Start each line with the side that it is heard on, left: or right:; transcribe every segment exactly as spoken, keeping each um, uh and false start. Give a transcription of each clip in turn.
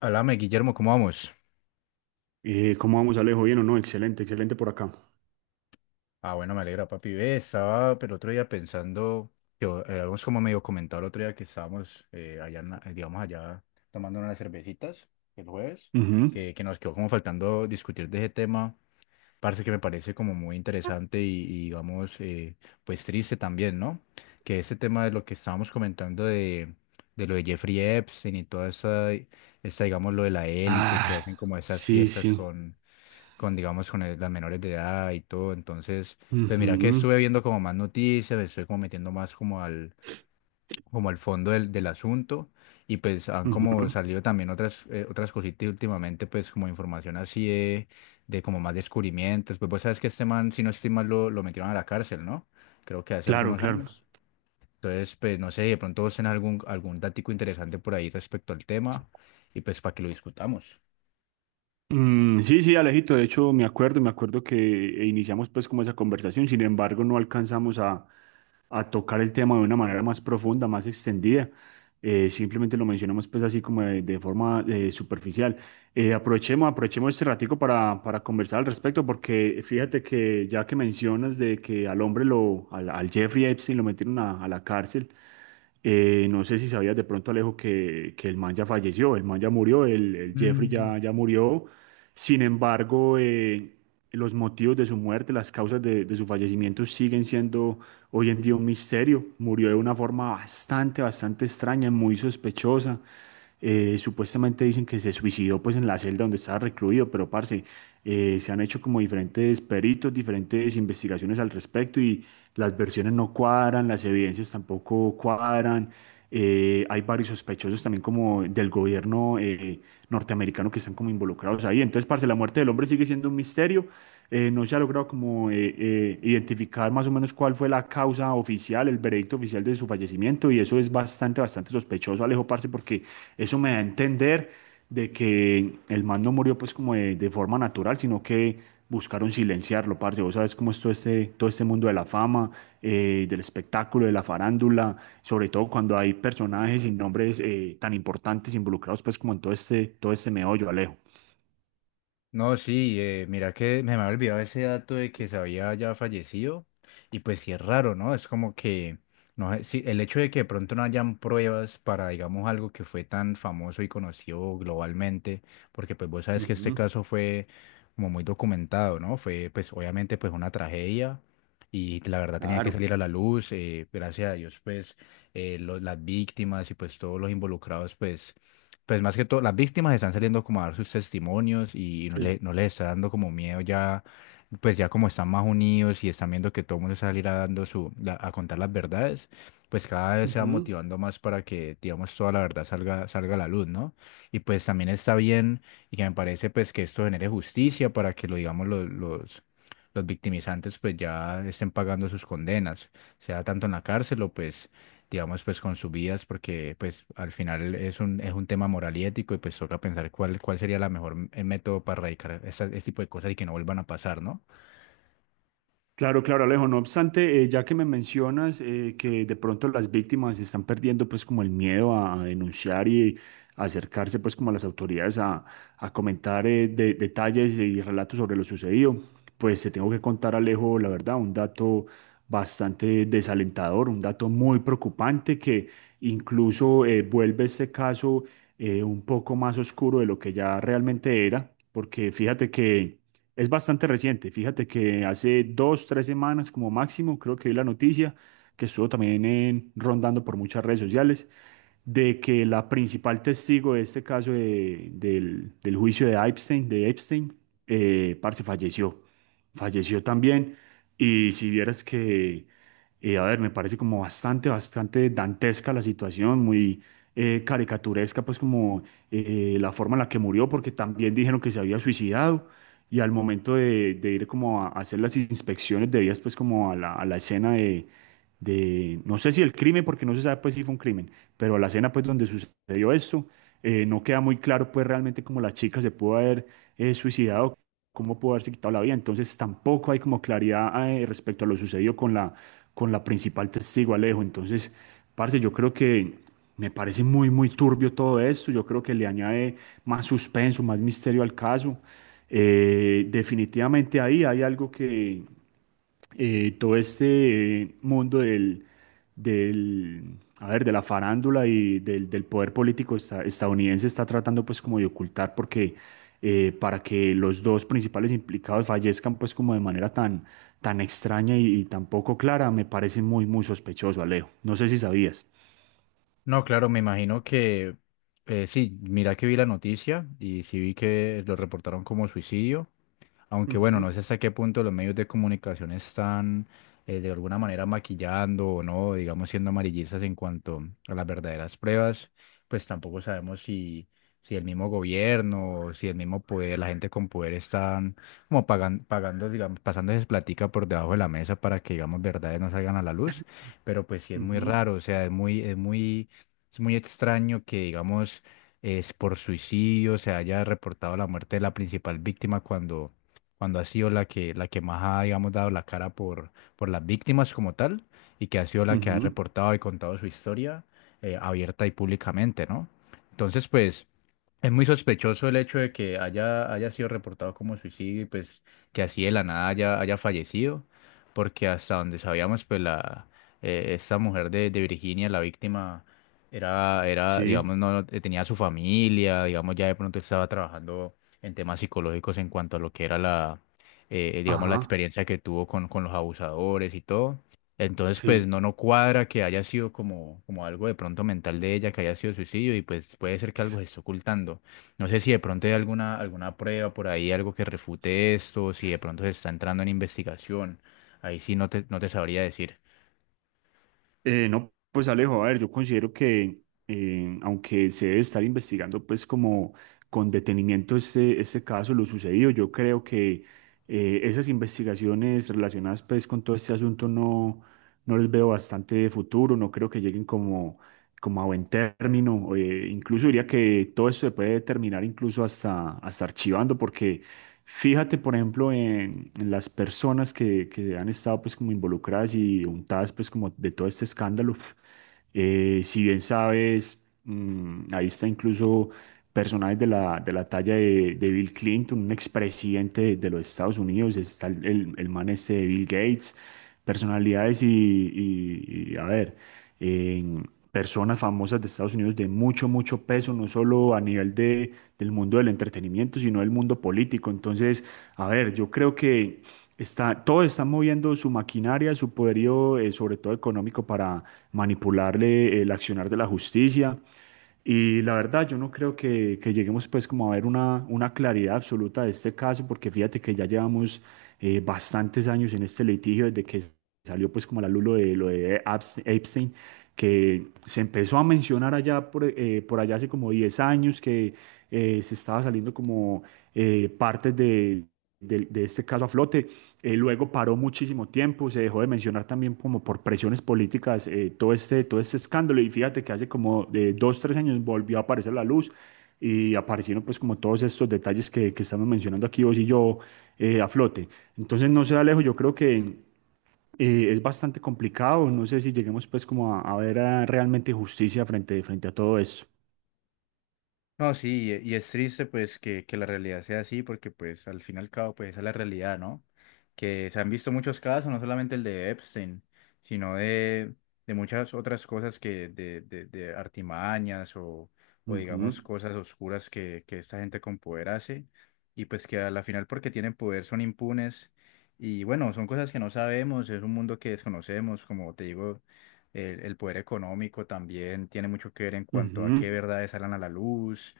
left: Háblame, Guillermo, ¿cómo vamos?
right: Eh, ¿cómo vamos, Alejo? ¿Bien o no? Excelente, excelente por acá.
left: Ah, bueno, me alegra, papi. Ve, estaba pero otro día pensando, que eh, habíamos como medio comentado el otro día que estábamos eh, allá, en la- eh, digamos, allá tomando unas cervecitas el jueves,
right: Ujú.
left: que, que nos quedó como faltando discutir de ese tema, parce, que me parece como muy interesante y, y, digamos, eh, pues triste también, ¿no? Que ese tema de lo que estábamos comentando de, de lo de Jeffrey Epstein y toda esa, esa, digamos, lo de la élite que
right: Ah,
left: hacen como esas
right: sí,
left: fiestas
right: sí.
left: con con, digamos, con el- las menores de edad y todo. Entonces, pues mira que
right: Ujú,
left: estuve viendo como más noticias, me estoy como metiendo más como al, como al fondo del, del asunto y pues han como
right: ujú.
left: salido también otras, eh, otras cositas últimamente, pues como información así de, de como más descubrimientos. Pues vos sabes que este man, si no estoy mal, lo, lo metieron a la cárcel, ¿no? Creo que hace
right: Claro,
left: algunos
right: claro.
left: años. Entonces, pues no sé, de pronto vos tenés algún, algún datico interesante por ahí respecto al tema y pues para que lo discutamos.
right: Mm, sí, sí, Alejito, de hecho me acuerdo, me acuerdo que iniciamos pues como esa conversación, sin embargo no alcanzamos a, a tocar el tema de una manera más profunda, más extendida. Eh, simplemente lo mencionamos pues así como de, de forma eh, superficial. Eh, aprovechemos, aprovechemos este ratico para, para conversar al respecto, porque fíjate que ya que mencionas de que al hombre lo, al, al Jeffrey Epstein lo metieron a, a la cárcel, eh, no sé si sabías de pronto, Alejo, que, que el man ya falleció, el man ya murió, el, el Jeffrey
left: Mm.
right: ya, ya murió. Sin embargo, eh, los motivos de su muerte, las causas de, de su fallecimiento siguen siendo hoy en día un misterio. Murió de una forma bastante, bastante extraña, muy sospechosa. Eh, supuestamente dicen que se suicidó pues en la celda donde estaba recluido, pero parce, eh, se han hecho como diferentes peritos, diferentes investigaciones al respecto y las versiones no cuadran, las evidencias tampoco cuadran. Eh, hay varios sospechosos también como del gobierno eh, norteamericano que están como involucrados ahí. Entonces, parce, la muerte del hombre sigue siendo un misterio. Eh, no se ha logrado como eh, eh, identificar más o menos cuál fue la causa oficial, el veredicto oficial de su fallecimiento y eso es bastante, bastante sospechoso, Alejo, parce, porque eso me da a entender de que el man no murió pues como de, de forma natural, sino que buscaron silenciarlo, parce. Vos sabes cómo es todo este, todo este mundo de la fama, eh, del espectáculo, de la farándula, sobre todo cuando hay personajes y nombres eh, tan importantes involucrados pues como en todo este, todo este meollo, Alejo.
left: No, sí, eh, mira que me había olvidado ese dato de que se había ya fallecido y pues sí es raro, ¿no? Es como que, no sé, sí, el hecho de que de pronto no hayan pruebas para, digamos, algo que fue tan famoso y conocido globalmente, porque pues vos sabes que este
right: Ujú.
left: caso fue como muy documentado, ¿no? Fue pues obviamente pues una tragedia y la verdad tenía que
right: Claro.
left: salir a la luz, eh, gracias a Dios pues eh, lo- las víctimas y pues todos los involucrados pues pues más que todo, las víctimas están saliendo como a dar sus testimonios y no
right: Sí.
left: le, no les está dando como miedo ya, pues ya como están más unidos y están viendo que todo el mundo salirá dando su, la- a contar las verdades, pues cada vez se va
right: Ujú.
left: motivando más para que, digamos, toda la verdad salga, salga a la luz, ¿no? Y pues también está bien y que me parece pues que esto genere justicia para que lo, digamos, los, los, los victimizantes pues ya estén pagando sus condenas, sea tanto en la cárcel o pues digamos, pues con sus vidas, porque pues al final es un, es un tema moral y ético y pues toca pensar cuál, cuál sería la mejor m- el método para erradicar esta- este tipo de cosas y que no vuelvan a pasar, ¿no?
right: Claro, claro, Alejo. No obstante, eh, ya que me mencionas eh, que de pronto las víctimas están perdiendo pues como el miedo a, a denunciar y a acercarse pues como a las autoridades a, a comentar eh, de- detalles y relatos sobre lo sucedido, pues te tengo que contar, Alejo, la verdad, un dato bastante desalentador, un dato muy preocupante que incluso eh, vuelve este caso eh, un poco más oscuro de lo que ya realmente era, porque fíjate que... Es bastante reciente. Fíjate que hace dos, tres semanas como máximo, creo que vi la noticia que estuvo también en- rondando por muchas redes sociales de que la principal testigo de este caso de- del, del juicio de Epstein, de Epstein, eh, parce, falleció. Falleció también. Y si vieras que, eh, a ver, me parece como bastante, bastante dantesca la situación, muy eh, caricaturesca, pues como eh, la forma en la que murió, porque también dijeron que se había suicidado y al momento de, de ir como a hacer las inspecciones debidas pues como a la, a la escena de, de, no sé si el crimen, porque no se sabe pues si fue un crimen, pero a la escena pues donde sucedió esto, eh, no queda muy claro pues realmente como la chica se pudo haber eh, suicidado, cómo pudo haberse quitado la vida. Entonces tampoco hay como claridad eh, respecto a lo sucedido con la, con la principal testigo, Alejo. Entonces, parce, yo creo que me parece muy, muy turbio todo esto. Yo creo que le añade más suspenso, más misterio al caso. Eh, definitivamente ahí hay algo que eh, todo este eh, mundo del, del, a ver, de la farándula y del, del poder político esta- estadounidense está tratando pues como de ocultar porque eh, para que los dos principales implicados fallezcan pues como de manera tan, tan extraña y, y tan poco clara, me parece muy, muy sospechoso, Alejo. No sé si sabías.
left: No, claro, me imagino que eh, sí, mira que vi la noticia y sí vi que lo reportaron como suicidio. Aunque bueno,
right: Ujú,
left: no sé hasta qué punto los medios de comunicación están eh, de alguna manera maquillando o no, digamos siendo amarillistas en cuanto a las verdaderas pruebas, pues tampoco sabemos si, si el mismo gobierno, si el mismo poder, la gente con poder están como pagan- pagando, digamos, pasándoles platica por debajo de la mesa para que, digamos, verdades no salgan a la luz, pero pues sí es muy
right: ujú,
left: raro, o sea, es muy, es muy, es muy extraño que, digamos, es por suicidio se haya reportado la muerte de la principal víctima cuando cuando ha sido la que, la que más ha, digamos, dado la cara por, por las víctimas como tal, y que ha sido la que ha
right: ujú.
left: reportado y contado su historia eh, abierta y públicamente, ¿no? Entonces, pues, es muy sospechoso el hecho de que haya, haya sido reportado como suicidio y pues que así de la nada haya, haya fallecido, porque hasta donde sabíamos, pues, la, eh, esta mujer de, de Virginia, la víctima, era, era, digamos,
right: Sí,
left: no eh, tenía su familia, digamos, ya de pronto estaba trabajando en temas psicológicos en cuanto a lo que era la, eh, digamos, la
right: ajá,
left: experiencia que tuvo con, con los abusadores y todo. Entonces, pues
right: sí.
left: no, no cuadra que haya sido como, como algo de pronto mental de ella, que haya sido suicidio y pues puede ser que algo se esté ocultando. No sé si de pronto hay alguna, alguna prueba por ahí, algo que refute esto, si de pronto se está entrando en investigación. Ahí sí no te, no te sabría decir.
right: Eh, no, pues Alejo, a ver, yo considero que eh, aunque se debe estar investigando pues como con detenimiento este, este caso, lo sucedido, yo creo que eh, esas investigaciones relacionadas pues con todo este asunto no, no les veo bastante futuro, no creo que lleguen como como a buen término. Eh, incluso diría que todo eso se puede terminar incluso hasta, hasta archivando, porque fíjate, por ejemplo, en, en las personas que, que han estado pues como involucradas y untadas pues como de todo este escándalo. Eh, si bien sabes, mm, ahí está incluso personajes de la, de la talla de, de Bill Clinton, un expresidente de, de los Estados Unidos, está el, el, el man este de Bill Gates, personalidades y, y- y, a ver, personas famosas de Estados Unidos de mucho, mucho peso, no solo a nivel de, del mundo del entretenimiento, sino del mundo político. Entonces, a ver, yo creo que está, todos están moviendo su maquinaria, su poderío, eh, sobre todo económico, para manipularle el accionar de la justicia. Y la verdad, yo no creo que, que lleguemos pues como a ver una, una claridad absoluta de este caso, porque fíjate que ya llevamos eh, bastantes años en este litigio desde que salió pues como a la luz lo de, lo de Epstein, que se empezó a mencionar allá por, eh, por allá hace como diez años, que eh, se estaba saliendo como eh, partes de, del- de este caso a flote. Eh, luego paró muchísimo tiempo, se dejó de mencionar también como por presiones políticas eh, todo este, todo este escándalo y fíjate que hace como de dos, tres años volvió a aparecer la luz. Y aparecieron pues como todos estos detalles que, que estamos mencionando aquí vos y yo eh, a flote. Entonces no sé, Alejo, yo creo que eh, es bastante complicado. No sé si lleguemos pues como a, a ver eh, realmente justicia frente, frente a todo eso.
left: No, sí, y y es triste pues que, que la realidad sea así, porque pues al fin y al cabo pues esa es la realidad, ¿no? Que se han visto muchos casos, no solamente el de Epstein, sino de, de muchas otras cosas que de, de, de artimañas o, o
right: Ujú,
left: digamos cosas oscuras que, que esta gente con poder hace y pues que a la final porque tienen poder son impunes y bueno, son cosas que no sabemos, es un mundo que desconocemos, como te digo, el, el poder económico también tiene mucho que ver en cuanto a qué
right: ujú,
left: verdades salen a la luz.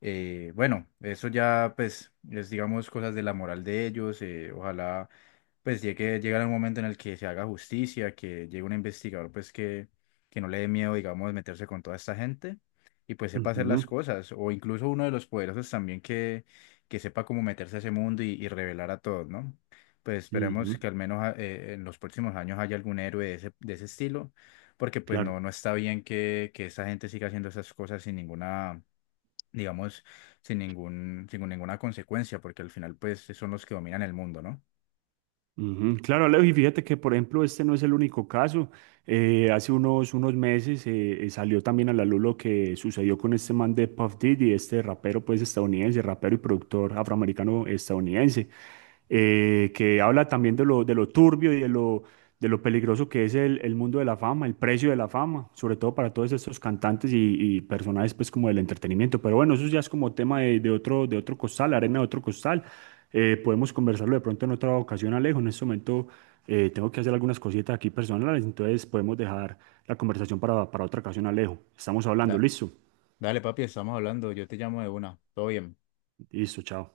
left: eh, Bueno, eso ya pues es digamos cosas de la moral de ellos. Eh, ojalá pues llegue, llegar un momento en el que se haga justicia, que llegue un investigador pues que, que no le dé miedo digamos meterse con toda esta gente y pues sepa hacer
right: ujú,
left: las cosas. O incluso uno de los poderosos también que, que sepa cómo meterse a ese mundo y, y revelar a todos, ¿no? Pues esperemos
right: ujú,
left: que al menos ah, eh, en los próximos años haya algún héroe de ese, de ese estilo, porque pues no,
right: claro.
left: no está bien que, que esa gente siga haciendo esas cosas sin ninguna digamos, sin ningún, sin ninguna consecuencia, porque al final, pues, son los que dominan el mundo, ¿no?
right: Ujú. Claro, Alejo, y fíjate que, por ejemplo, este no es el único caso. Eh, hace unos, unos meses eh, eh, salió también a la luz lo que sucedió con este man de Puff Daddy, este rapero pues estadounidense, rapero y productor afroamericano estadounidense, eh, que habla también de lo, de lo turbio y de lo, de lo peligroso que es el, el mundo de la fama, el precio de la fama, sobre todo para todos estos cantantes y, y personajes pues como del entretenimiento. Pero bueno, eso ya es como tema de, de otro, de otro costal, arena de otro costal. Eh, podemos conversarlo de pronto en otra ocasión, Alejo. En este momento eh, tengo que hacer algunas cositas aquí personales, entonces podemos dejar la conversación para, para otra ocasión, Alejo. Estamos hablando,
left: Da-
right: listo.
left: Dale, papi, estamos hablando. Yo te llamo de una. Todo bien.
right: Listo, chao.